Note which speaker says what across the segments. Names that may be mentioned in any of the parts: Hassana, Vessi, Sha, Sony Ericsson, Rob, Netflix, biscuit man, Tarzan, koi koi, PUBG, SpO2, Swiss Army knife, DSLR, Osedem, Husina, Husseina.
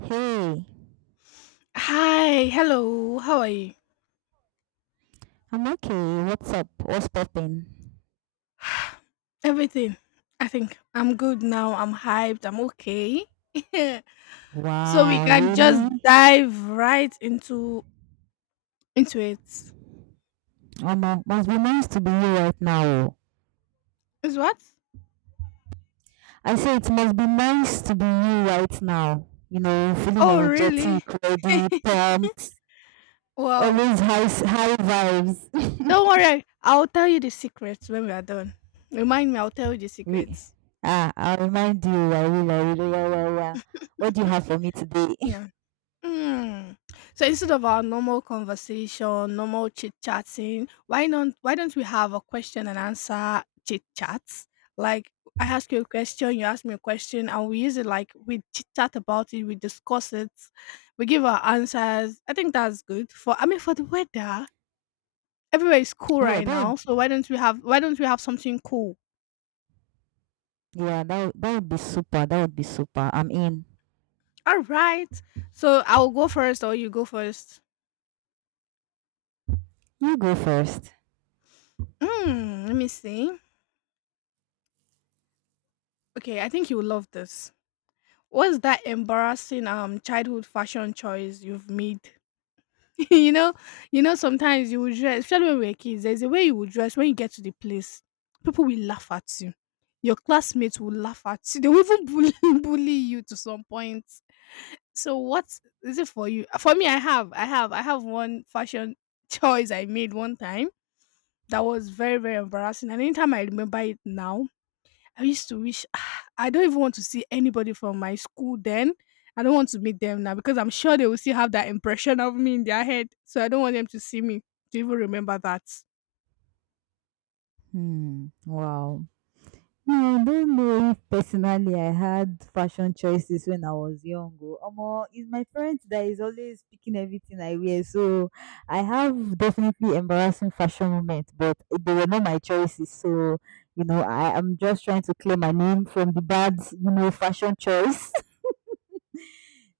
Speaker 1: Hey,
Speaker 2: Hi, hello, how are you?
Speaker 1: I'm okay. What's up? What's poppin'?
Speaker 2: Everything. I think I'm good now. I'm hyped. I'm okay. So we
Speaker 1: Wow,
Speaker 2: can just
Speaker 1: really?
Speaker 2: dive right into it.
Speaker 1: Omo, must be nice to be you right now. Oh.
Speaker 2: Is what?
Speaker 1: I say it must be nice to be you right now. You know, feeling
Speaker 2: Oh,
Speaker 1: energetic,
Speaker 2: really?
Speaker 1: ready, pumped,
Speaker 2: Wow.
Speaker 1: always high vibes.
Speaker 2: Don't worry. I'll tell you the secrets when we are done. Remind me. I'll tell you the
Speaker 1: Re-
Speaker 2: secrets.
Speaker 1: I'll remind you. I will. I will. Yeah, yeah, yeah. What do you have for me today?
Speaker 2: Yeah. Mm. So instead of our normal conversation, normal chit chatting, why not? Why don't we have a question and answer chit chats? Like I ask you a question, you ask me a question, and we use it like we chit chat about it, we discuss it, we give our answers. I think that's good for. I mean, for the weather, everywhere is cool
Speaker 1: yeah,
Speaker 2: right
Speaker 1: that. would-
Speaker 2: now. So why don't we have? Why don't we have something cool?
Speaker 1: Yeah, that would be super. That would be super. I'm in.
Speaker 2: All right. So I'll go first, or you go first.
Speaker 1: You go first.
Speaker 2: Let me see. Okay, I think you will love this. What's that embarrassing childhood fashion choice you've made? you know, sometimes you would dress, especially when we were kids, there's a way you would dress when you get to the place. People will laugh at you. Your classmates will laugh at you. They will even bully, bully you to some point. So what is it for you? For me, I have one fashion choice I made one time that was very, very embarrassing. And anytime I remember it now, I used to wish I don't even want to see anybody from my school then. I don't want to meet them now because I'm sure they will still have that impression of me in their head. So I don't want them to see me to even remember that.
Speaker 1: Hmm. Wow. No, I don't know if personally I had fashion choices when I was young. Oh. Omo, it's my parents that is always picking everything I wear. So I have definitely embarrassing fashion moments, but they were not my choices. So, you know, I am just trying to clear my name from the bad, you know, fashion choice.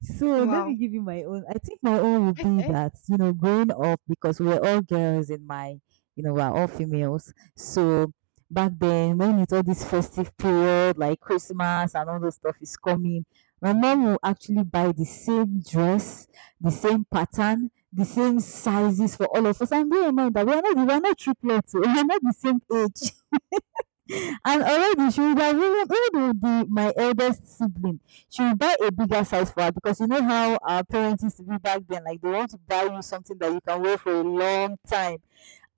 Speaker 1: So let me
Speaker 2: Wow.
Speaker 1: give you my own. I think my own would be that, you know, growing up because we're all girls in my, you know, we're all females. So back then, when it's all this festive period, like Christmas and all those stuff is coming, my mom will actually buy the same dress, the same pattern, the same sizes for all of us. And bear in mind that we are not triplets, we are not the same age. And already she will be even with my eldest sibling, she will buy a bigger size for her because you know how our parents used to be back then, like they want to buy you something that you can wear for a long time.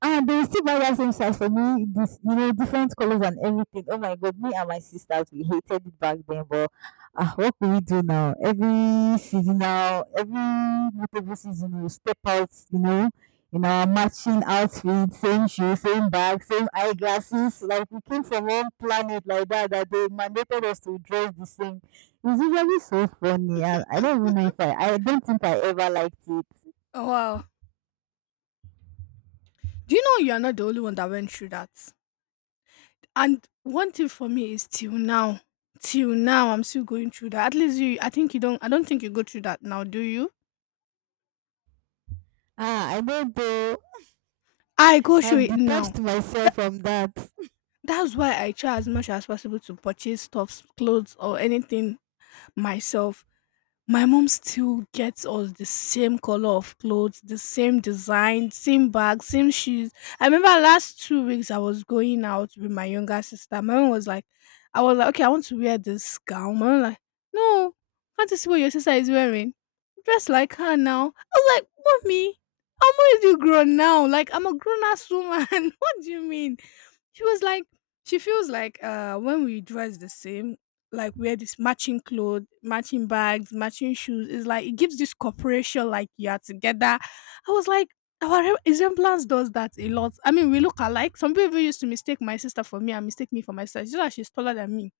Speaker 1: And they will still buy that same size for me, this you know, different colors and everything. Oh my god, me and my sisters we hated it back then, but ah, what do we do now? Every seasonal, every multiple season, we step out, you know, in our matching outfits, same shoes, same bag, same eyeglasses. Like we came from one planet like that that they mandated us to dress the same. It's usually so funny, and I don't even know if I, I don't think I ever liked it.
Speaker 2: Oh, wow. Do you know you are not the only one that went through that? And one thing for me is till now, I'm still going through that. At least you, I think you don't, I don't think you go through that now, do you?
Speaker 1: Ah, I don't know.
Speaker 2: I go through
Speaker 1: I've
Speaker 2: it now.
Speaker 1: detached
Speaker 2: Tha-
Speaker 1: myself from that.
Speaker 2: that's why I try as much as possible to purchase stuffs, clothes, or anything myself. My mom still gets us the same color of clothes, the same design, same bag, same shoes. I remember last 2 weeks I was going out with my younger sister. My mom was like, I was like, okay, I want to wear this gown. My mom like, no, can't you see what your sister is wearing? Dress like her now. I was like, mommy, I'm already grown now. Like I'm a grown ass woman. What do you mean? She was like, she feels like when we dress the same, like wear this matching clothes, matching bags, matching shoes. It's like it gives this corporation like you are together. I was like, our resemblance does that a lot. I mean, we look alike. Some people even used to mistake my sister for me and mistake me for my sister. It's just that she's taller than me.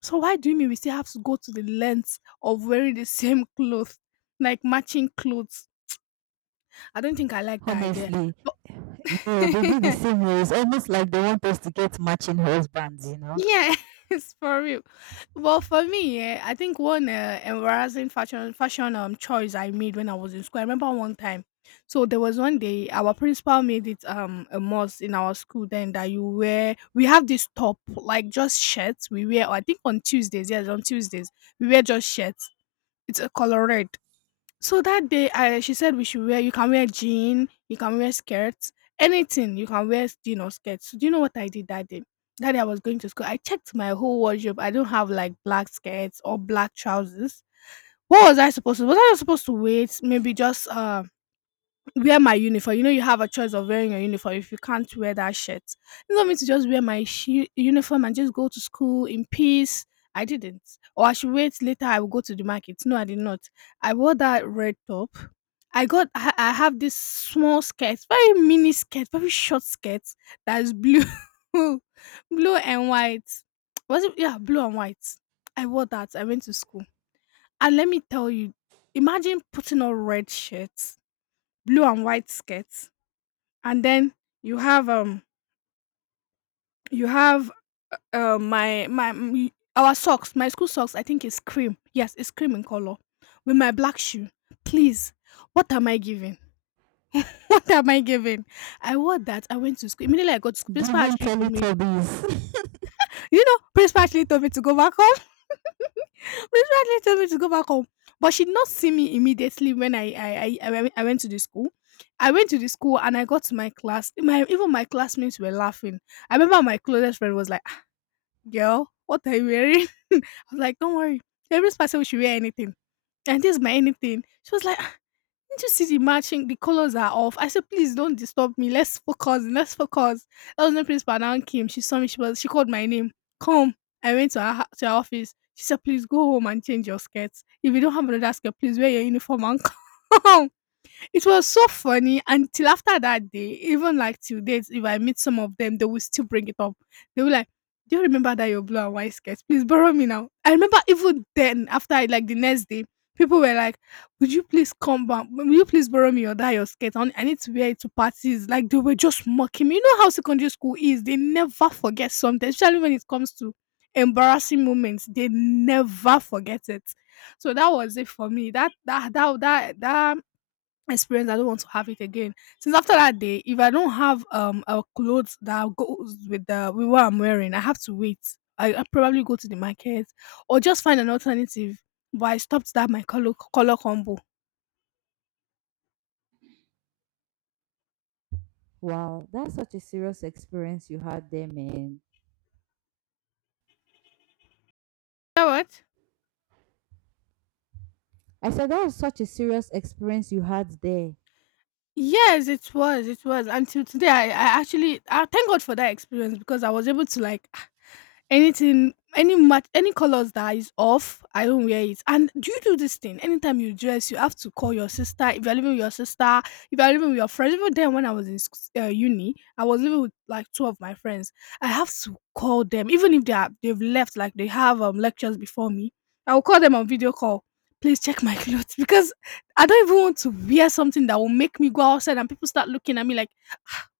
Speaker 2: So why do you mean we still have to go to the length of wearing the same clothes, like matching clothes? I don't think I like that idea.
Speaker 1: Honestly,
Speaker 2: But
Speaker 1: you know, they do the same way. It's almost like they want us to get matching husbands, you know?
Speaker 2: Yeah, it's for real. Well, for me, yeah, I think one embarrassing fashion choice I made when I was in school. I remember one time. So there was one day our principal made it a must in our school then that you wear we have this top like just shirts we wear I think on Tuesdays, yes, on Tuesdays we wear just shirts. It's a color red. So that day, I she said we should wear. You can wear jean. You can wear skirts. Anything, you can wear jean or skirts. So do you know what I did that day? That day I was going to school. I checked my whole wardrobe. I don't have like black skirts or black trousers. What was I supposed to? Was I supposed to wait? Maybe just wear my uniform. You know, you have a choice of wearing your uniform if you can't wear that shirt. You want me to just wear my shi uniform and just go to school in peace. I didn't. Or I should wait later. I will go to the market. No, I did not. I wore that red top. I have this small skirt, very mini skirt, very short skirt that's blue, blue and white. Was it yeah, blue and white. I wore that. I went to school. And let me tell you, imagine putting on red shirts, blue and white skirts, and then you have um you have my our socks, my school socks, I think is cream. Yes, it's cream in color. With my black shoe. Please, what am I giving? What am I giving? I wore that. I went to school. Immediately I got to school, principal
Speaker 1: Giving
Speaker 2: actually told me,
Speaker 1: Teletubbies.
Speaker 2: you know, principal actually told me to go back home. Principal actually told me to go back home. But she did not see me immediately when I went to the school. I went to the school and I got to my class. My even my classmates were laughing. I remember my closest friend was like, "Ah, Girl, what are you wearing?" I was like, "Don't worry. The principal said we should wear anything, and this is my anything." She was like. Didn't you see the matching? The colors are off. I said, please don't disturb me. Let's focus. Let's focus. That was when principal now came. She saw me. She was. She called my name. Come. I went to to her office. She said, please go home and change your skirts. If you don't have another skirt, please wear your uniform and come. It was so funny until after that day, even like till date, if I meet some of them, they will still bring it up. They will like, do you remember that your blue and white skirt? Please borrow me now. I remember even then, after I like the next day, people were like, would you please come back? Will you please borrow me your that your skirt? I need to wear it to parties. Like they were just mocking me. You know how secondary school is, they never forget something, especially when it comes to embarrassing moments, they never forget it. So that was it for me. That experience I don't want to have it again. Since after that day, if I don't have a clothes that goes with the with what I'm wearing, I have to wait. I probably go to the market or just find an alternative. But I stopped that my color combo. You
Speaker 1: Wow, that's such a serious experience you had there, man.
Speaker 2: know what?
Speaker 1: I said that was such a serious experience you had there.
Speaker 2: Yes, it was, it was. Until today, I actually I thank God for that experience because I was able to like anything, any match, any colors that is off, I don't wear it. And do you do this thing? Anytime you dress, you have to call your sister. If you're living with your sister, if you're living with your friends, even then when I was in uni, I was living with like two of my friends. I have to call them, even if they are they've left, like they have lectures before me. I will call them on video call. Please check my clothes because I don't even want to wear something that will make me go outside and people start looking at me like,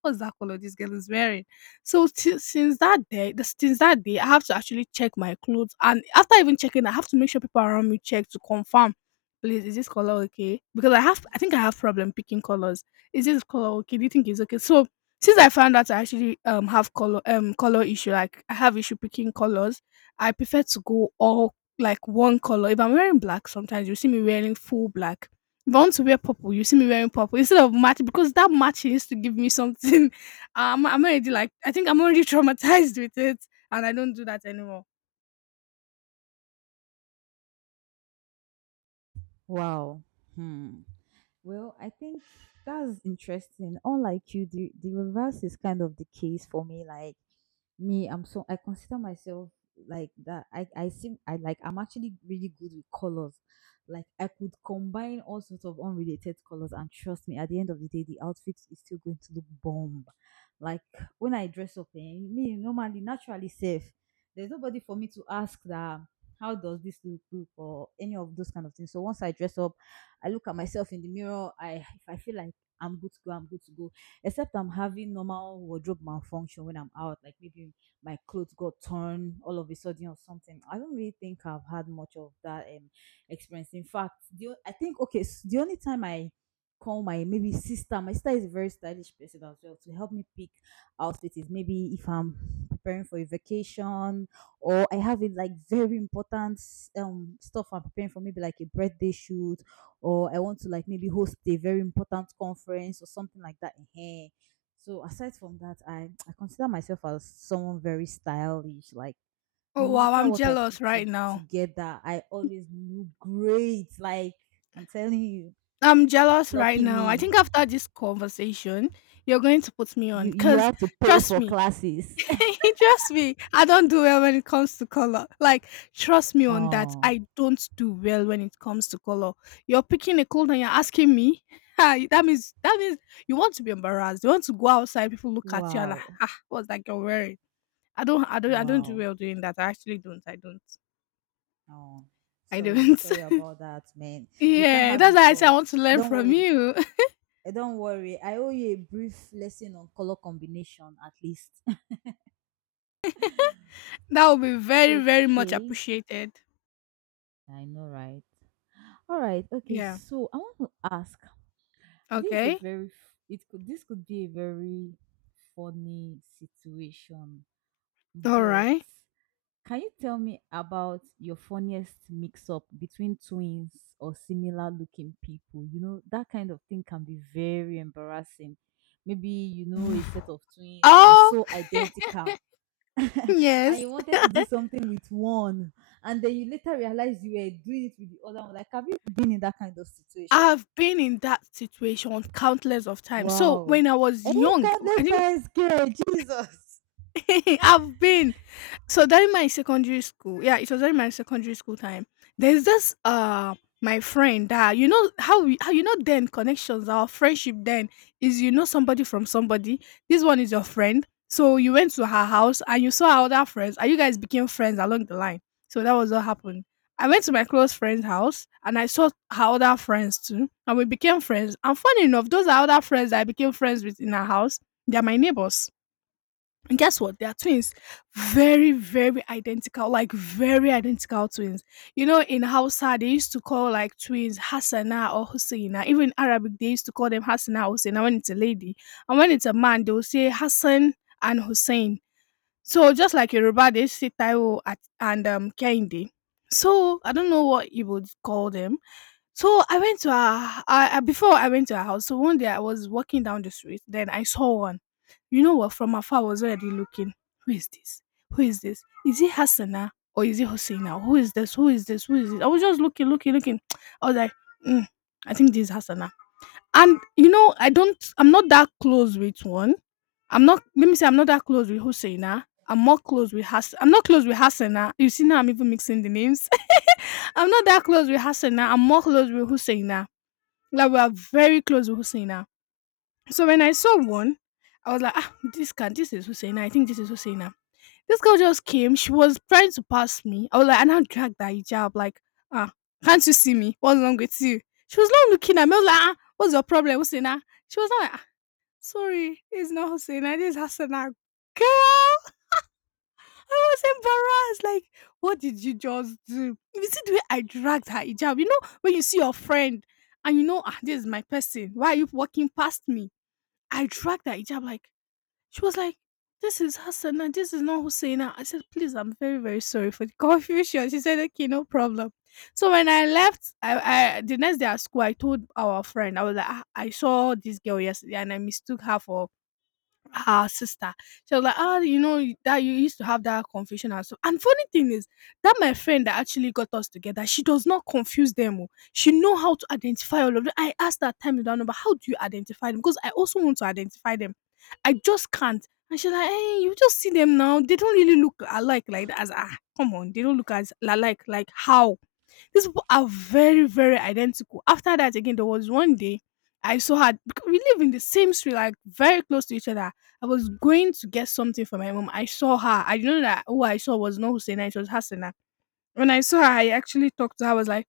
Speaker 2: "What's that color this girl is wearing?" So si since that day the since that day, I have to actually check my clothes, and after even checking, I have to make sure people around me check to confirm, "Please, is this color okay?" Because I think I have problem picking colors. "Is this color okay? Do you think it's okay?" So, since I found out I actually, have color issue, like I have issue picking colors, I prefer to go all like, one color. If I'm wearing black sometimes, you see me wearing full black. If I want to wear purple, you see me wearing purple instead of match because that match used to give me something. I'm already like I think I'm already traumatized with it, and I don't do that anymore.
Speaker 1: Wow. Hmm. Well, I think that's interesting. Unlike you, the reverse is kind of the case for me. Like, me, I consider myself like that. I seem I like I'm actually really good with colors. Like I could combine all sorts of unrelated colors, and trust me, at the end of the day, the outfit is still going to look bomb. Like when I dress up, eh, me normally naturally safe. There's nobody for me to ask that. How does this look or any of those kind of things? So once I dress up, I look at myself in the mirror. I If I feel like I'm good to go, I'm good to go except I'm having normal wardrobe malfunction when I'm out, like maybe my clothes got torn all of a sudden or something. I don't really think I've had much of that experience. In fact, I think, okay, s the only time I call my maybe sister, my sister is a very stylish person as well, to help me pick outfits is maybe if I'm preparing for a vacation or I have it like very important stuff I'm preparing for, maybe like a birthday shoot or I want to like maybe host a very important conference or something like that. Ehen. So aside from that, I consider myself as someone very stylish. Like
Speaker 2: Oh
Speaker 1: no
Speaker 2: wow,
Speaker 1: matter
Speaker 2: I'm
Speaker 1: what
Speaker 2: jealous right now.
Speaker 1: together, I always look great. Like I'm telling you,
Speaker 2: I'm jealous right
Speaker 1: lucky
Speaker 2: now. I
Speaker 1: me.
Speaker 2: think after this conversation, you're going to put me on
Speaker 1: You
Speaker 2: because
Speaker 1: have to pay
Speaker 2: trust
Speaker 1: for
Speaker 2: me,
Speaker 1: classes.
Speaker 2: He just me. I don't do well when it comes to color. Like, trust me on that.
Speaker 1: oh
Speaker 2: I don't do well when it comes to color. You're picking a clothes and you're asking me. Ah, that means you want to be embarrassed. You want to go outside, people look at you and like,
Speaker 1: wow.
Speaker 2: ah, what's that girl wearing? I don't do
Speaker 1: Wow.
Speaker 2: well doing that. I actually don't. I don't.
Speaker 1: Oh
Speaker 2: I
Speaker 1: sorry,
Speaker 2: don't.
Speaker 1: sorry about that, man. You can't
Speaker 2: Yeah,
Speaker 1: have
Speaker 2: that's why
Speaker 1: it
Speaker 2: I say I
Speaker 1: all.
Speaker 2: want to learn
Speaker 1: Don't
Speaker 2: from
Speaker 1: worry.
Speaker 2: you.
Speaker 1: Eh, don't worry, I owe you a brief lesson on color combination at least.
Speaker 2: That would be very, very much
Speaker 1: Okay.
Speaker 2: appreciated.
Speaker 1: I know, right? All right. Okay.
Speaker 2: Yeah.
Speaker 1: So I want to ask. This is a
Speaker 2: Okay.
Speaker 1: very. F- It could. This could be a very funny situation.
Speaker 2: All
Speaker 1: But
Speaker 2: right.
Speaker 1: can you tell me about your funniest mix-up between twins or similar-looking people? You know that kind of thing can be very embarrassing. Maybe you know a set of twins. They are
Speaker 2: Oh,
Speaker 1: so identical and
Speaker 2: yes.
Speaker 1: you wanted to do something with one and then you later realized you were doing it with the other one, like have you been in that kind of situation?
Speaker 2: I've been in that situation countless of times. So when
Speaker 1: Wow.
Speaker 2: I was
Speaker 1: Hey,
Speaker 2: young, I
Speaker 1: countless
Speaker 2: think
Speaker 1: times, girl. Jesus.
Speaker 2: I've been during my secondary school, yeah, it was during my secondary school time. There's this my friend that, you know, how we how you know, then connections, our friendship then is, you know, somebody from somebody. This one is your friend. So you went to her house and you saw her other friends and you guys became friends along the line. So that was what happened. I went to my close friend's house and I saw her other friends too. And we became friends. And funny enough, those are other friends that I became friends with in her house. They are my neighbors. And guess what? They are twins. Very, very identical. Like very identical twins. You know, in Hausa, they used to call like twins Hassana or Husseina. Even Arabic, they used to call them Hassana or Husseina when it's a lady. And when it's a man, they'll say Hassan and Hussein. So just like Yoruba, they say Taiwo and Kehinde. So I don't know what you would call them. So I went to her, before I went to her house. So one day I was walking down the street, then I saw one. You know what? From afar, I was already looking. Who is this? Who is this? Is it Hassana or is it Hosseina? Who is this? Who is this? Who is this? I was just looking. I was like, mm, I think this is Hassana. And you know, I'm not that close with one. I'm not. Let me say, I'm not that close with Hosseina. I'm more close with Hass. I'm not close with Hassana. You see now, I'm even mixing the names. I'm not that close with Hassana. I'm more close with Husseina. Like we are very close with Husseina. So when I saw one, I was like, ah, this is Husseina. I think this is Husseina. This girl just came. She was trying to pass me. I was like, and I now dragged that hijab. Like, ah, can't you see me? What's wrong with you? She was not looking at me. I was like, ah, what's your problem, Husseina? She was not like, ah, sorry, it's not Husseina. This is Hassana. Girl, I was embarrassed. Like, what did you just do? You see the way I dragged her hijab. You know, when you see your friend and you know, ah, this is my person. Why are you walking past me? I dragged her hijab. Like, she was like, this is Hassana. This is not Husseina. I said, please, I'm very, very sorry for the confusion. She said, okay, no problem. So when I left, I the next day at school, I told our friend, I was like, "Ah, I saw this girl yesterday and I mistook her for her sister." She was like, ah, you know, that you used to have that confusion and so. And funny thing is that my friend that actually got us together, she does not confuse them. Oh. She know how to identify all of them. I asked that time down number, how do you identify them? Because I also want to identify them. I just can't. And she's like, hey, you just see them now. They don't really look alike like that. As ah, come on, they don't look as alike. Like, how? These people are very, very identical. After that, again, there was one day I saw her. We live in the same street, like very close to each other. I was going to get something for my mom. I saw her. I didn't know that who I saw was not Hussein. It was Hassanah. When I saw her, I actually talked to her. I was like,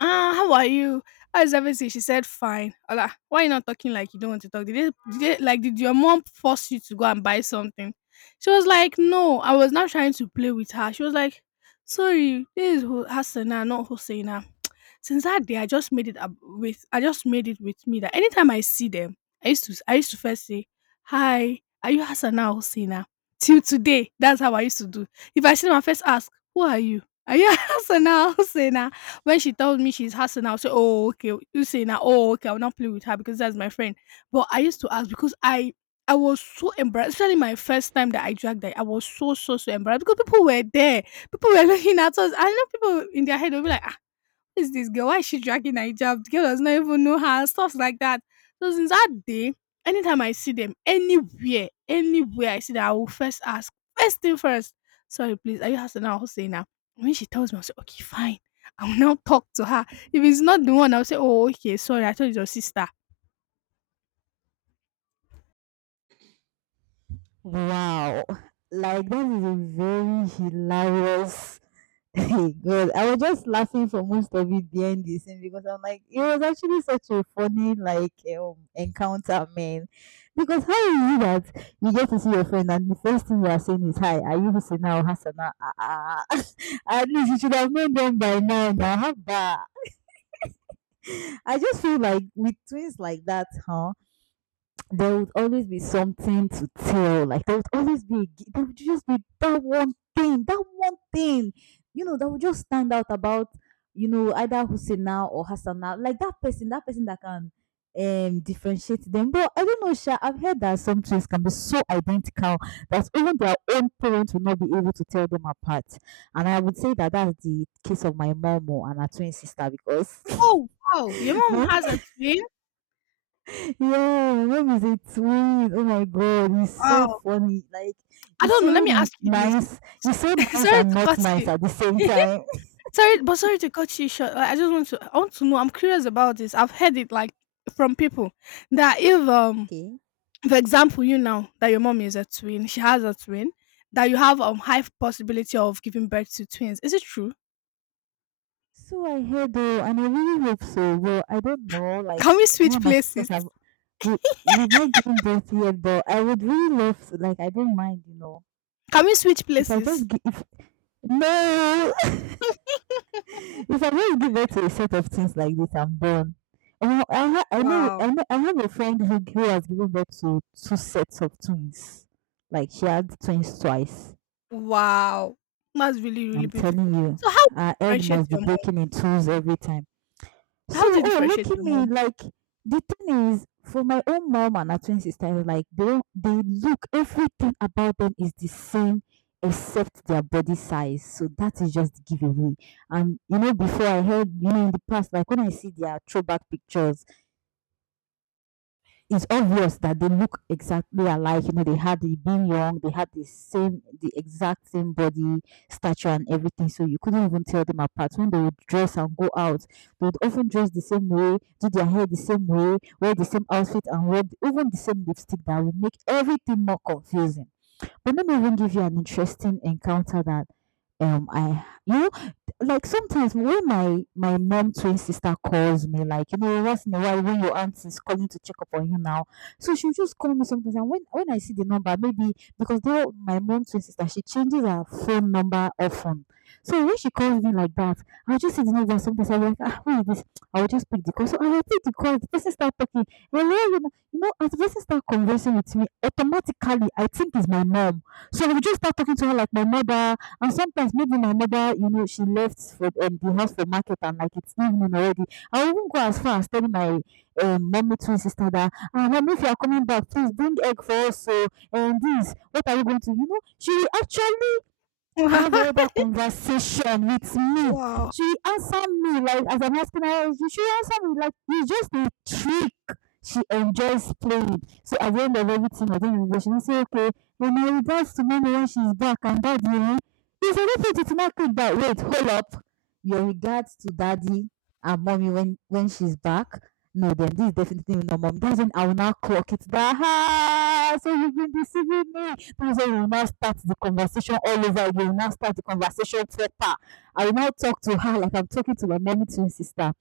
Speaker 2: ah, how are you? How is everything? She said, fine. Ola, why you not talking like you don't want to talk? Like, did your mom force you to go and buy something? She was like, no, I was not trying to play with her. She was like, sorry, this is Hassana, not Hosseina. Since that day, I just made it with me that anytime I see them, I used to first say, hi, are you Hassana or Hosseina? Till today, that's how I used to do. If I see them, I first ask, who are you? Are you Hassana or Hosseina? When she tells me she's her, I'll say, oh, okay, oh, okay, I'll not play with her because that's my friend. But I used to ask because I was so embarrassed, especially my first time that I dragged her. I was so, so, so embarrassed because people were there, people were looking at us. I know people in their head will be like, who's this girl? Why is she dragging her hijab? The girl does not even know her, stuff like that. So since that day, anytime I see them anywhere, anywhere I see them, I will first ask, first thing first, sorry, please, are you Hasana or Husseina? When she tells me, I'll say, okay, fine. I will now talk to her. If it's not the one, I'll say, oh, okay, sorry, I thought it's your sister.
Speaker 1: Wow. Like that is a very hilarious. God, I was just laughing for most of it behind the scene because I'm like, it was actually such a funny like encounter, man. Because how is it that you get to see your friend and the first thing you are saying is, "Hi, are you Husina or Hassana? Ah, ah, ah." At least you should have known them by now. Now, how bad? I just feel like with twins like that, huh, there would always be something to tell. Like there would always be there would just be that one thing, you know, that would just stand out about, you know, either Husseina or Hassana. Like that person, that person that can differentiate them. But I don't know, Sha, I've heard that some twins can be so identical that even their own parents will not be able to tell them apart. And I would say that that's the case of my mom and her twin sister because
Speaker 2: Oh, wow, your mom
Speaker 1: my
Speaker 2: has a twin?
Speaker 1: yeah, Rob is a twin. Oh my god, he's so
Speaker 2: Wow.
Speaker 1: funny. Like
Speaker 2: I don't know. Let me ask you this.
Speaker 1: nice. He's so nice
Speaker 2: Sorry
Speaker 1: and
Speaker 2: to
Speaker 1: not
Speaker 2: cut
Speaker 1: nice
Speaker 2: you.
Speaker 1: at the same time.
Speaker 2: Sorry to cut you short. Like, I want to know. I'm curious about this. I've heard it like from people that if
Speaker 1: Okay.
Speaker 2: for example, you know that your mom is a twin, she has a twin, that you have high possibility of giving birth to twins. Is it true?
Speaker 1: So I heard though, and I really hope so. Well, I don't know. Like
Speaker 2: Can we
Speaker 1: me
Speaker 2: switch
Speaker 1: and my
Speaker 2: places?
Speaker 1: sisters have we, we've not given birth yet, but I would really love to. Like I don't mind, you know.
Speaker 2: Can we switch
Speaker 1: If I
Speaker 2: places?
Speaker 1: just give, if no, if I just give birth to a set of things like this, I'm done. I
Speaker 2: Wow.
Speaker 1: know I have a friend who has given birth to two sets of twins. Like she had twins twice.
Speaker 2: Wow. That's really, really
Speaker 1: I'm
Speaker 2: beautiful.
Speaker 1: telling you,
Speaker 2: So how do
Speaker 1: her
Speaker 2: you
Speaker 1: egg
Speaker 2: differentiate
Speaker 1: must be
Speaker 2: your mom?
Speaker 1: breaking in twos every time.
Speaker 2: How do
Speaker 1: So,
Speaker 2: you
Speaker 1: oh, look
Speaker 2: differentiate
Speaker 1: at
Speaker 2: your
Speaker 1: me.
Speaker 2: mom?
Speaker 1: Like, the thing is, for my own mom and her twin sister, like, they, don't- they look, everything about them is the same except their body size. So, that is just the giveaway. And, you know, before I heard, you know, in the past, like, when I see their throwback pictures, it's obvious that they look exactly alike. You know, they had they had the same, the exact same body stature and everything. So you couldn't even tell them apart. When they would dress and go out, they would often dress the same way, do their hair the same way, wear the same outfit, and even the same lipstick that would make everything more confusing. But let me even give you an interesting encounter that I you know like sometimes when my mom twin sister calls me, like, you know, once in a while when your aunt is calling to check up on you now. So she'll just call me sometimes, and when I see the number, maybe because they my mom twin sister, she changes her phone number often. So when she calls me like that, I'll just see the number. Sometimes I'll be like, ah, who is this? I'll just pick the call. So I'll pick the call, the person start talking, hello, you know, as Vessi start conversing with me, automatically I think it's my mom. So we just start talking to her like my mother, and sometimes maybe my mother, you know, she left for the house for market and like it's evening already. I even go as far as telling my mommy twin sister that, ah, mom, if you are coming back, please bring egg for us. So and this, what are you going to, you know? She will actually have a other conversation with me.
Speaker 2: Wow.
Speaker 1: She answered me like as I'm asking her, she answered me like it's just a trick. She enjoys playing. So at the end of everything, I the end of she will say, okay, when my regards to mommy when she's back and daddy, eh, it's a little to not click that. Wait, hold up. Your regards to daddy and mommy when she's back. No, then this is definitely not mommy. That's when I will now clock it. So you've been deceiving me. That's when we will now start the conversation all over again. We will now start the conversation proper. I will now talk to her like I'm talking to my mommy twin sister.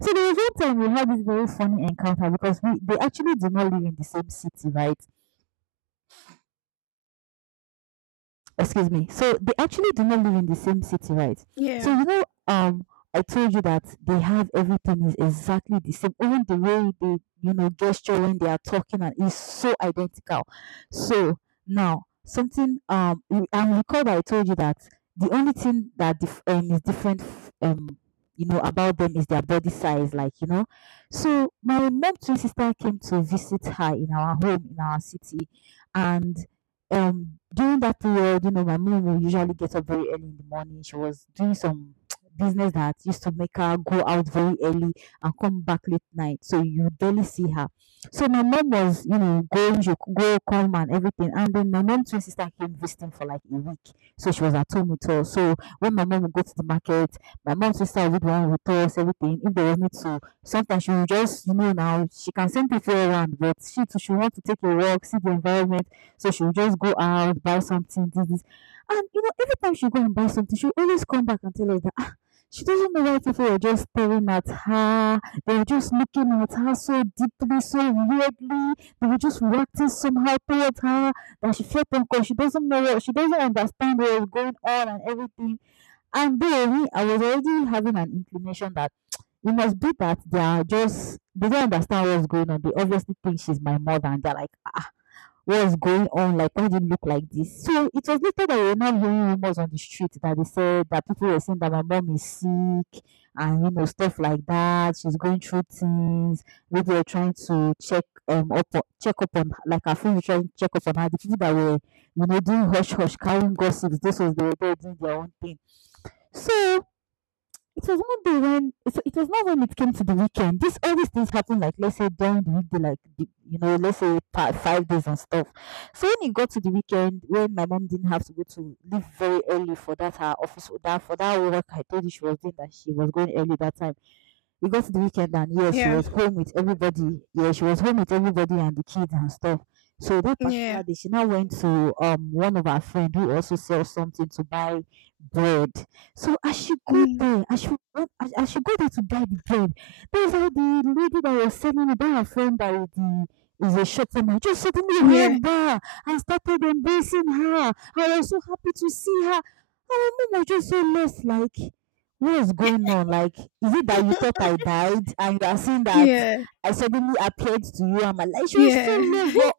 Speaker 1: So there was one time we had this very funny encounter because we they actually do not live in the same city, right? Excuse me. So they actually do not live in the same city, right? So
Speaker 2: Yeah.
Speaker 1: you know, um, I told you that they have everything is exactly the same. Even the way they gesture when they are talking and is so identical. So and recall that I told you that the only thing that is different about them is their body size, like you know. So my mom twin sister came to visit her in our home in our city, and during that period, my mom will usually get up very early in the morning. She was doing some business that used to make her go out very early and come back late night. So you barely see her. So my mom was, you know, going she would go come and everything. And then my mom's twin sister came visiting for like a week. So she was at home with us. So when my mom would go to the market, my mom's sister would run with us, everything. If there was need to sometimes she would just now she can send people around, but she too she want to take a walk, see the environment, so she would just go out, buy something, this, this. And every time she go and buy something, she always come back and tell us that, "Ah, she doesn't know why people were just staring at her. They were just looking at her so deeply, so weirdly. They were just reacting somehow towards her that she felt uncomfortable. She doesn't know what she doesn't understand what was going on and everything." And then I was already having an inclination that it must be that they are just they don't understand what's going on. They obviously think she's my mother and they're like, what's going on? Like, why did you look like this? So it was later that we were now hearing rumors on the street that they said that people were saying that my mom is sick and stuff like that. She's going through things. Maybe they're trying to check up on, like, her friends were trying to check up on her. The people that were doing hush hush carrying gossips. This was they were there doing their own thing. So it was one day when it was not when it came to the weekend. This all these things happen, like, let's say during the weekday, like let's say five days and stuff. So when it got to the weekend, when my mom didn't have to go to leave very early for that her office or that for that work, I told you she was doing that she was going early that time, we got to the weekend and yes, she
Speaker 2: Yeah.
Speaker 1: was home with everybody. Yeah, she was home with everybody and the kids and stuff. So that
Speaker 2: Yeah.
Speaker 1: particular day, she now went to one of her friend who also sells something to buy bread. So as she go
Speaker 2: Mm.
Speaker 1: there, as she go there to buy the bread, there's like the lady that was selling it, that her friend that is the is a short woman, just suddenly
Speaker 2: Yeah.
Speaker 1: hugged her and started embracing her. "I was so happy to see her." Our mom was just so left, like, what is going on? Like, is it that you thought I died and you are seeing that
Speaker 2: Yeah.
Speaker 1: I suddenly appeared to you? I'm like, she was so
Speaker 2: Yeah.
Speaker 1: low, but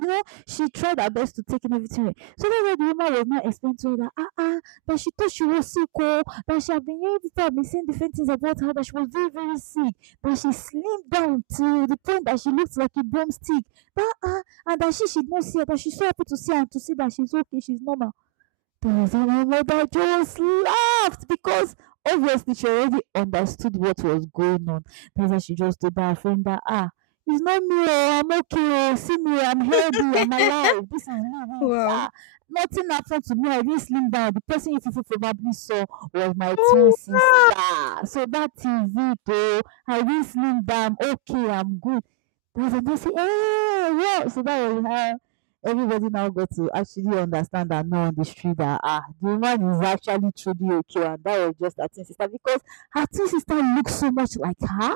Speaker 1: she tried her best to take in everything. In. So that's why the woman was not explaining to her that, that she thought she was sick, oh, that she had been hearing people have been saying different things about her, that she was very, very sick, that she slimmed down to the point that she looked like a broomstick, that, ah, and that she should not see her, that she's so happy to see her and to see that she's okay, she's normal. Tarzan and mother that just laughed because obviously she already understood what was going on. That's why she just told her friend that, it's not me, oh, I'm okay, oh, see me, I'm healthy, I'm alive. This is me, me,
Speaker 2: Wow.
Speaker 1: yeah. Nothing happened to me. I didn't slim down. The person you people probably saw was my twin
Speaker 2: Oh
Speaker 1: sister.
Speaker 2: wow!
Speaker 1: So that is it, oh. I didn't slim down. Okay, I'm good. Tarzan just say, well. So that was her everybody now got to actually understand that now on the street that the woman is actually truly okay and that was just her twin sister because her twin sister looks so much like her,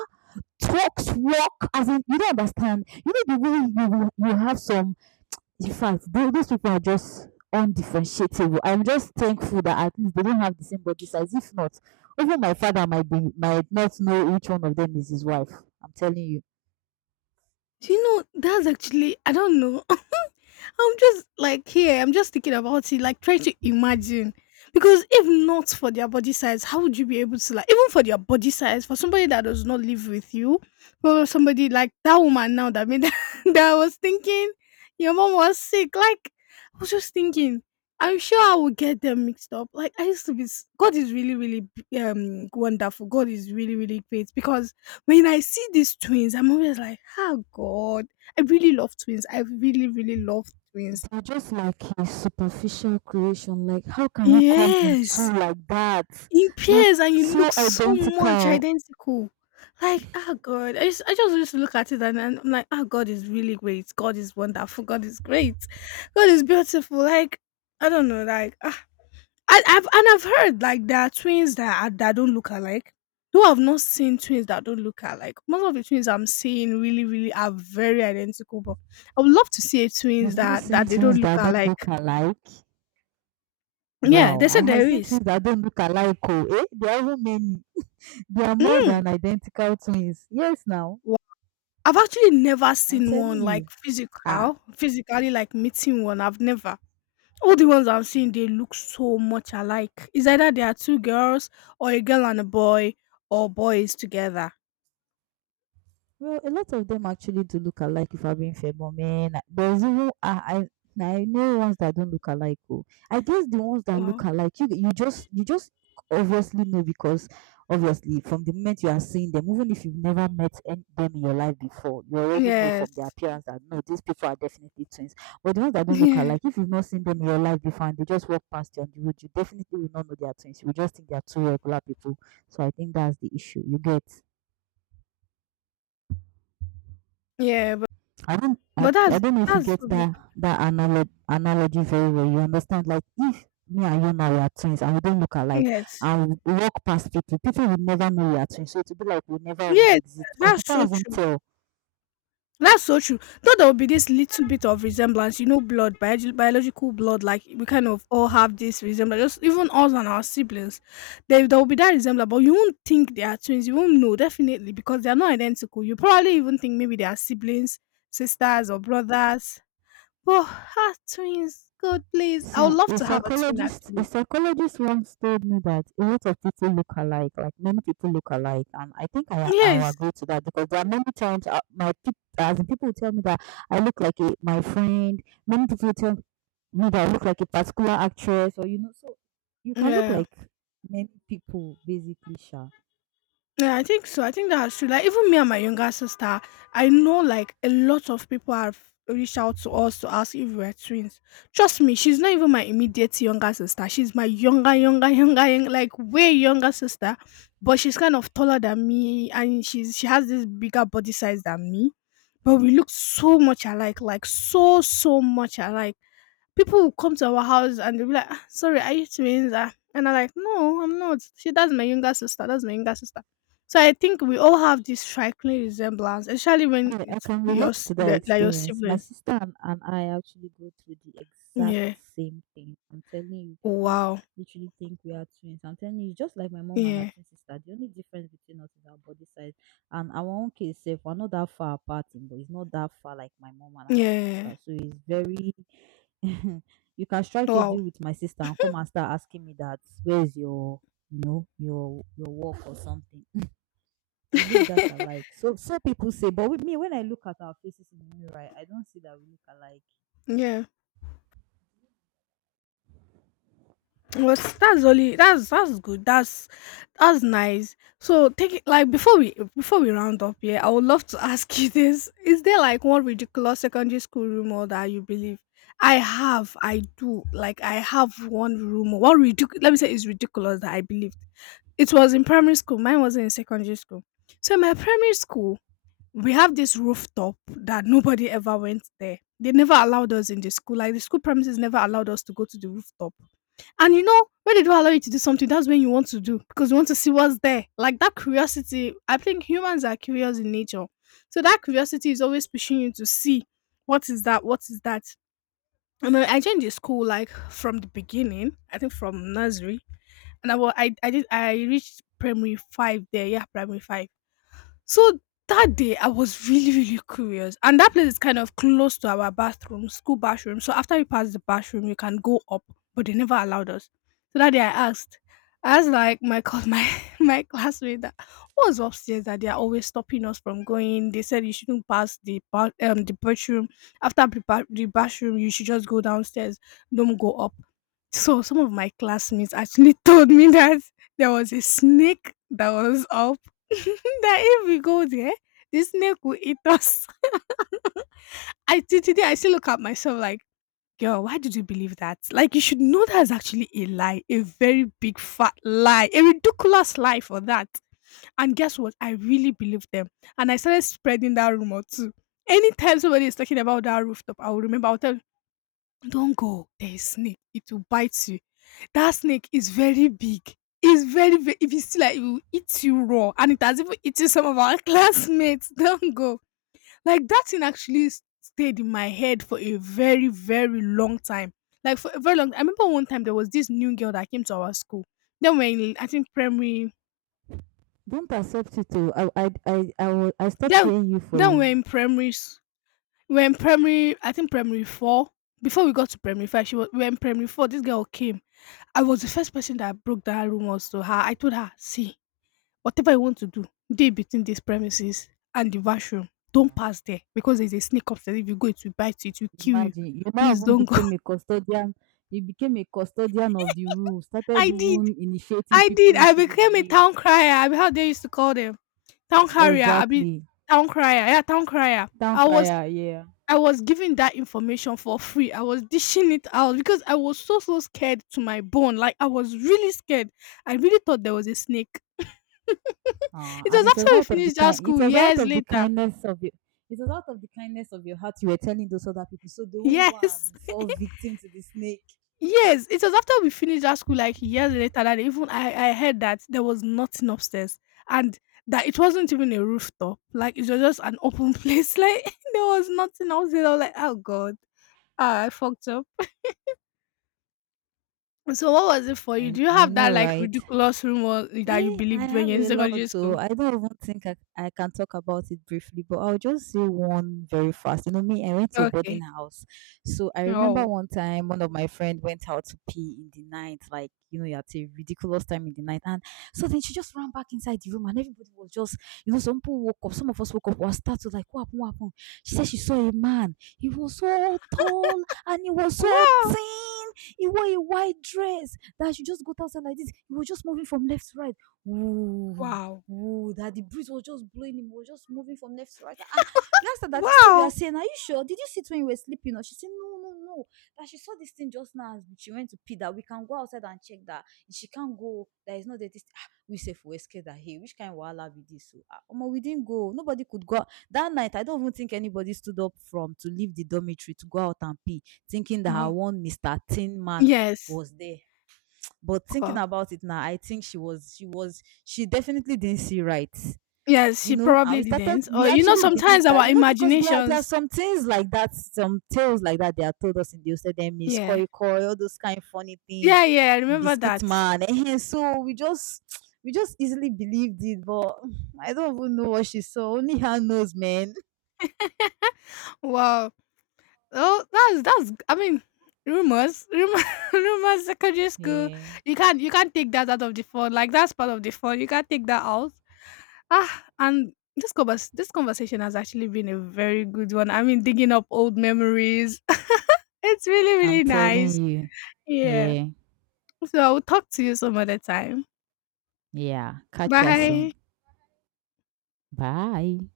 Speaker 1: talks, walk, as in you don't understand the way you have some, in fact, those people are just undifferentiatable. I'm just thankful that at least they don't have the same body size, if not, even my father might not know which one of them is his wife. I'm telling you.
Speaker 2: Do you know that's actually I don't know. I'm just like here, I'm just thinking about it, like trying to imagine. Because if not for their body size, how would you be able to like even for their body size, for somebody that does not live with you, for somebody like that woman now that made that I was thinking your mom was sick. Like I was just thinking, I'm sure I would get them mixed up. Like I used to be s- God is really, really wonderful. God is really, really great because when I see these twins, I'm always like, oh God, I really love twins. I really, really love twins.
Speaker 1: They're just like a superficial creation. Like, how can you come in
Speaker 2: Yes,
Speaker 1: two like that?
Speaker 2: in
Speaker 1: Like,
Speaker 2: pairs, and you
Speaker 1: so
Speaker 2: look so much
Speaker 1: identical.
Speaker 2: identical. Like, ah, God, I just used to look at it and I'm like, ah, God is really great. God is wonderful. God is great. God is beautiful. Like, I don't know. Like, ah, I've heard like there are that don't look alike. Though I've not seen twins that don't look alike. Most of the twins I'm seeing really, really are very identical. But I would love to see a twins
Speaker 1: You've not
Speaker 2: that
Speaker 1: seen
Speaker 2: they don't
Speaker 1: twins
Speaker 2: look
Speaker 1: that don't
Speaker 2: alike.
Speaker 1: look alike.
Speaker 2: Yeah,
Speaker 1: Wow,
Speaker 2: they
Speaker 1: I
Speaker 2: said
Speaker 1: have
Speaker 2: there
Speaker 1: seen
Speaker 2: is.
Speaker 1: twins that don't look alike. Oh, eh? There are even many. They are more
Speaker 2: Mm.
Speaker 1: than identical twins. Yes, now,
Speaker 2: Wha. I've actually never
Speaker 1: I'm
Speaker 2: seen one,
Speaker 1: telling you.
Speaker 2: like,
Speaker 1: Ah,
Speaker 2: physically, like, meeting one, I've never. All the ones I'm seeing, they look so much alike. It's either they are 2 girls or a girl and a boy or boys together.
Speaker 1: Well, a lot of them actually do look alike if I'm being fair, but man, there's even I know ones that don't look alike. Oh. I guess the ones that look
Speaker 2: Wow.
Speaker 1: alike, you just obviously know because obviously from the moment you are seeing them, even if you've never met them in your life before, you already know from their
Speaker 2: Yes.
Speaker 1: appearance that, no, these people are definitely twins. But the ones that don't look
Speaker 2: Yeah.
Speaker 1: alike, if you've not seen them in your life before and they just walk past you on the road, you definitely will not know they are twins. You will just think they are two regular people. So I think that's the issue. You get.
Speaker 2: Yeah, but
Speaker 1: I don't I, I
Speaker 2: that's
Speaker 1: don't know if you get
Speaker 2: so
Speaker 1: that
Speaker 2: beautiful.
Speaker 1: that analog, analogy very well. You understand? Like, if me and you now we are twins and we don't look alike
Speaker 2: Yes.
Speaker 1: and we walk past people, people will never know we are twins. So it'll be like we never even
Speaker 2: Yes, yes,
Speaker 1: exist because they
Speaker 2: that's
Speaker 1: can't
Speaker 2: so
Speaker 1: even
Speaker 2: true.
Speaker 1: tell.
Speaker 2: That's so true. Though there will be this little bit of resemblance, you know, blood, biology, biological blood, like we kind of all have this resemblance, just even us and our siblings. There will be that resemblance, but you won't think they are twins. You won't know, definitely, because they are not identical. You probably even think maybe they are siblings, sisters, or brothers. Oh, ah, twins, God, please. I would
Speaker 1: See,
Speaker 2: love
Speaker 1: a
Speaker 2: to have a twin,
Speaker 1: psychologist, a
Speaker 2: actually.
Speaker 1: psychologist once told me that a lot of people look alike, like many people look alike, and I think I will
Speaker 2: Yes.
Speaker 1: agree to that because there are many times my peop as in people tell me that I look like my friend. Many people tell me that I look like a particular actress, or so you can look
Speaker 2: Yeah.
Speaker 1: like many people basically, sha.
Speaker 2: Yeah, I think so. I think that's true. Like even me and my younger sister, I know like a lot of people have reached out to us to ask if we're twins. Trust me, she's not even my immediate younger sister. She's my younger, younger, younger, young, like way younger sister. But she's kind of taller than me and she has this bigger body size than me. But we look so much alike, like so much alike people will come to our house and they'll be like, "Ah, sorry, are you twins? Ah?" And I'm like, no, I'm not. She, that's my younger sister. That's my younger sister. So I think we all have this striking resemblance, especially when
Speaker 1: Yeah, I
Speaker 2: it's
Speaker 1: can relate to that
Speaker 2: like your
Speaker 1: experience. My
Speaker 2: siblings.
Speaker 1: sister and I actually go through the exact
Speaker 2: Yeah.
Speaker 1: same thing. I'm telling you, people
Speaker 2: Wow.
Speaker 1: literally think we are twins. I'm telling you, just like my mom and her
Speaker 2: Yeah.
Speaker 1: twin sister. The only difference between us is our body size. And our own case, if we're not that far apart, in, but it's not that far like my mom and her twin
Speaker 2: Yeah.
Speaker 1: sister. So it's very. You can strike a
Speaker 2: Wow.
Speaker 1: deal with my sister and come and start asking me that, where's your, you know, your work or something, we look that alike. So so people say, but with me, when I look at our faces in the mirror, I don't see that we look alike.
Speaker 2: Yeah. Well, that's good. That's nice. So take it like before we round up here, I would love to ask you this. Is there like one ridiculous secondary school rumor that you believe? I have, I do. Like I have one rumor. One ridiculous let me say it's ridiculous that I believed. It was in primary school, mine wasn't in secondary school. So in my primary school, we have this rooftop that nobody ever went there. They never allowed us in the school. Like the school premises never allowed us to go to the rooftop and you know, when they don't allow you to do something, that's when you want to do because you want to see what's there. Like that curiosity, I think humans are curious in nature. So that curiosity is always pushing you to see what is that. And then I joined the school like from the beginning, I think from nursery. And I did I reached primary five there, yeah, primary five. So that day, I was really curious. And that place is kind of close to our bathroom, school bathroom. So after you pass the bathroom, you can go up, but they never allowed us. So that day, I asked like my classmate that what was upstairs that they are always stopping us from going. They said you shouldn't pass the the bathroom after the the bathroom. You should just go downstairs. Don't go up. So some of my classmates actually told me that there was a snake that was up that if we go there, the snake will eat us. I till today I still look at myself like, girl, why did you believe that? Like you should know that's actually a lie, a very big fat lie, a ridiculous lie for that. And guess what? I really believed them, and I started spreading that rumor too. Anytime somebody is talking about that rooftop, I will remember. I'll tell don't go. There is snake. It will bite you. That snake is very big. It's very if you see like it will eat you raw and it has even eaten some of our classmates. Don't go. Like that thing actually stayed in my head for a very long time. Like for a very long I remember one time there was this new girl that came to our school. Then we're in I think primary
Speaker 1: Don't accept it. Oh, I stopped
Speaker 2: then
Speaker 1: hearing you for
Speaker 2: then
Speaker 1: you.
Speaker 2: we're in primary we're in primary, I think primary four. Before we got to primary five, she was we were in primary four. This girl came. I was the first person that broke down rumors to her. I told her, see, whatever you want to do, day between these premises and the washroom. Don't
Speaker 1: Wow.
Speaker 2: pass there because there's a snake upstairs. If you go, it will bite you, it will kill you.
Speaker 1: Imagine you now
Speaker 2: Please
Speaker 1: even
Speaker 2: don't go.
Speaker 1: became a custodian. You became a custodian of the rule. Started
Speaker 2: I did.
Speaker 1: even initiating
Speaker 2: I
Speaker 1: people
Speaker 2: did. I
Speaker 1: into the
Speaker 2: became a
Speaker 1: belief.
Speaker 2: town crier. I mean, how they used to call them. Town carrier. I mean,
Speaker 1: Exactly.
Speaker 2: town crier. Yeah, town crier.
Speaker 1: Town crier. Yeah.
Speaker 2: I was giving that information for free. I was dishing it out because I was so scared to my bone. Like I was really scared. I really thought there was a snake. It
Speaker 1: And
Speaker 2: was
Speaker 1: it was
Speaker 2: after we
Speaker 1: out of the
Speaker 2: finished that
Speaker 1: kind. It
Speaker 2: school
Speaker 1: was out
Speaker 2: years
Speaker 1: of the
Speaker 2: later.
Speaker 1: kindness of the. It was out of the kindness of your heart you were telling those other people, so they won't go
Speaker 2: Yes.
Speaker 1: and fall victim to the snake.
Speaker 2: Yes. It was after we finished that school like years later that even I heard that there was nothing upstairs and that it wasn't even a rooftop. Like it was just an open place. Like there was nothing upstairs. I was like, oh God. Ah, I fucked up. So what was it for you? Do
Speaker 1: I
Speaker 2: you
Speaker 1: I
Speaker 2: have that
Speaker 1: know,
Speaker 2: like
Speaker 1: right?
Speaker 2: ridiculous rumor that you
Speaker 1: I
Speaker 2: believed when
Speaker 1: have
Speaker 2: you're in
Speaker 1: a
Speaker 2: secondary
Speaker 1: lot,
Speaker 2: school?
Speaker 1: so I don't even think I can talk about it briefly, but I'll just say one very fast. You know me, I went to a boarding
Speaker 2: Okay.
Speaker 1: house. So I remember
Speaker 2: Oh.
Speaker 1: one time one of my friend went out to pee in the night, like, you're at a ridiculous time in the night. And so then she just ran back inside the room and everybody was just, some people woke up, some of us woke up, was startled, like, what happened, what happened? She said she saw a man. He was so tall and he was so
Speaker 2: Wow.
Speaker 1: thin. He wore a white dress that she just got outside like this. He was just moving from left to right. Ooh,
Speaker 2: Wow.
Speaker 1: ooh, that the breeze was just blowing him, was just moving from left to right. We asked her that this thing you are
Speaker 2: Wow.
Speaker 1: saying, are you sure? Did you see it when you were sleeping? Or she said, no, no, no. That she saw this thing just now as she went to pee, that we can go outside and check that. If she can't go, there is no that this, we safe, we scared that, hey, which kind of wahala be this? So, omo, we didn't go. Nobody could go out that night. I don't even think anybody stood up from to leave the dormitory to go out and pee, thinking that our
Speaker 2: Wow.
Speaker 1: one Mr. Tin Man
Speaker 2: Yes.
Speaker 1: was there. But thinking
Speaker 2: Wow.
Speaker 1: about it now, I think she definitely didn't see right,
Speaker 2: Yes,
Speaker 1: you
Speaker 2: she
Speaker 1: know, And
Speaker 2: probably
Speaker 1: we started
Speaker 2: didn't.
Speaker 1: we
Speaker 2: Or you know,
Speaker 1: actually believe
Speaker 2: sometimes
Speaker 1: that,
Speaker 2: our
Speaker 1: because there are
Speaker 2: imaginations.
Speaker 1: some things like that, some tales like that they are told us in the Osedem is
Speaker 2: Yeah.
Speaker 1: koi koi, all those kind of funny things,
Speaker 2: Yeah, I remember
Speaker 1: biscuit
Speaker 2: that.
Speaker 1: man and so we just easily believed it. But I don't even know what she saw, only her knows, man.
Speaker 2: Wow. Oh, that's. I mean, rumors, rumors. Secondary school.
Speaker 1: Yeah.
Speaker 2: You can't take that out of the fun. Like that's part of the fun. You can't take that out. Ah, and this convers this conversation has actually been a very good one. I mean, digging up old memories. It's
Speaker 1: I'm
Speaker 2: really
Speaker 1: telling
Speaker 2: nice.
Speaker 1: you.
Speaker 2: Yeah.
Speaker 1: Yeah.
Speaker 2: So I'll talk to you some other time.
Speaker 1: Yeah, catch ya
Speaker 2: Bye.
Speaker 1: soon. Bye.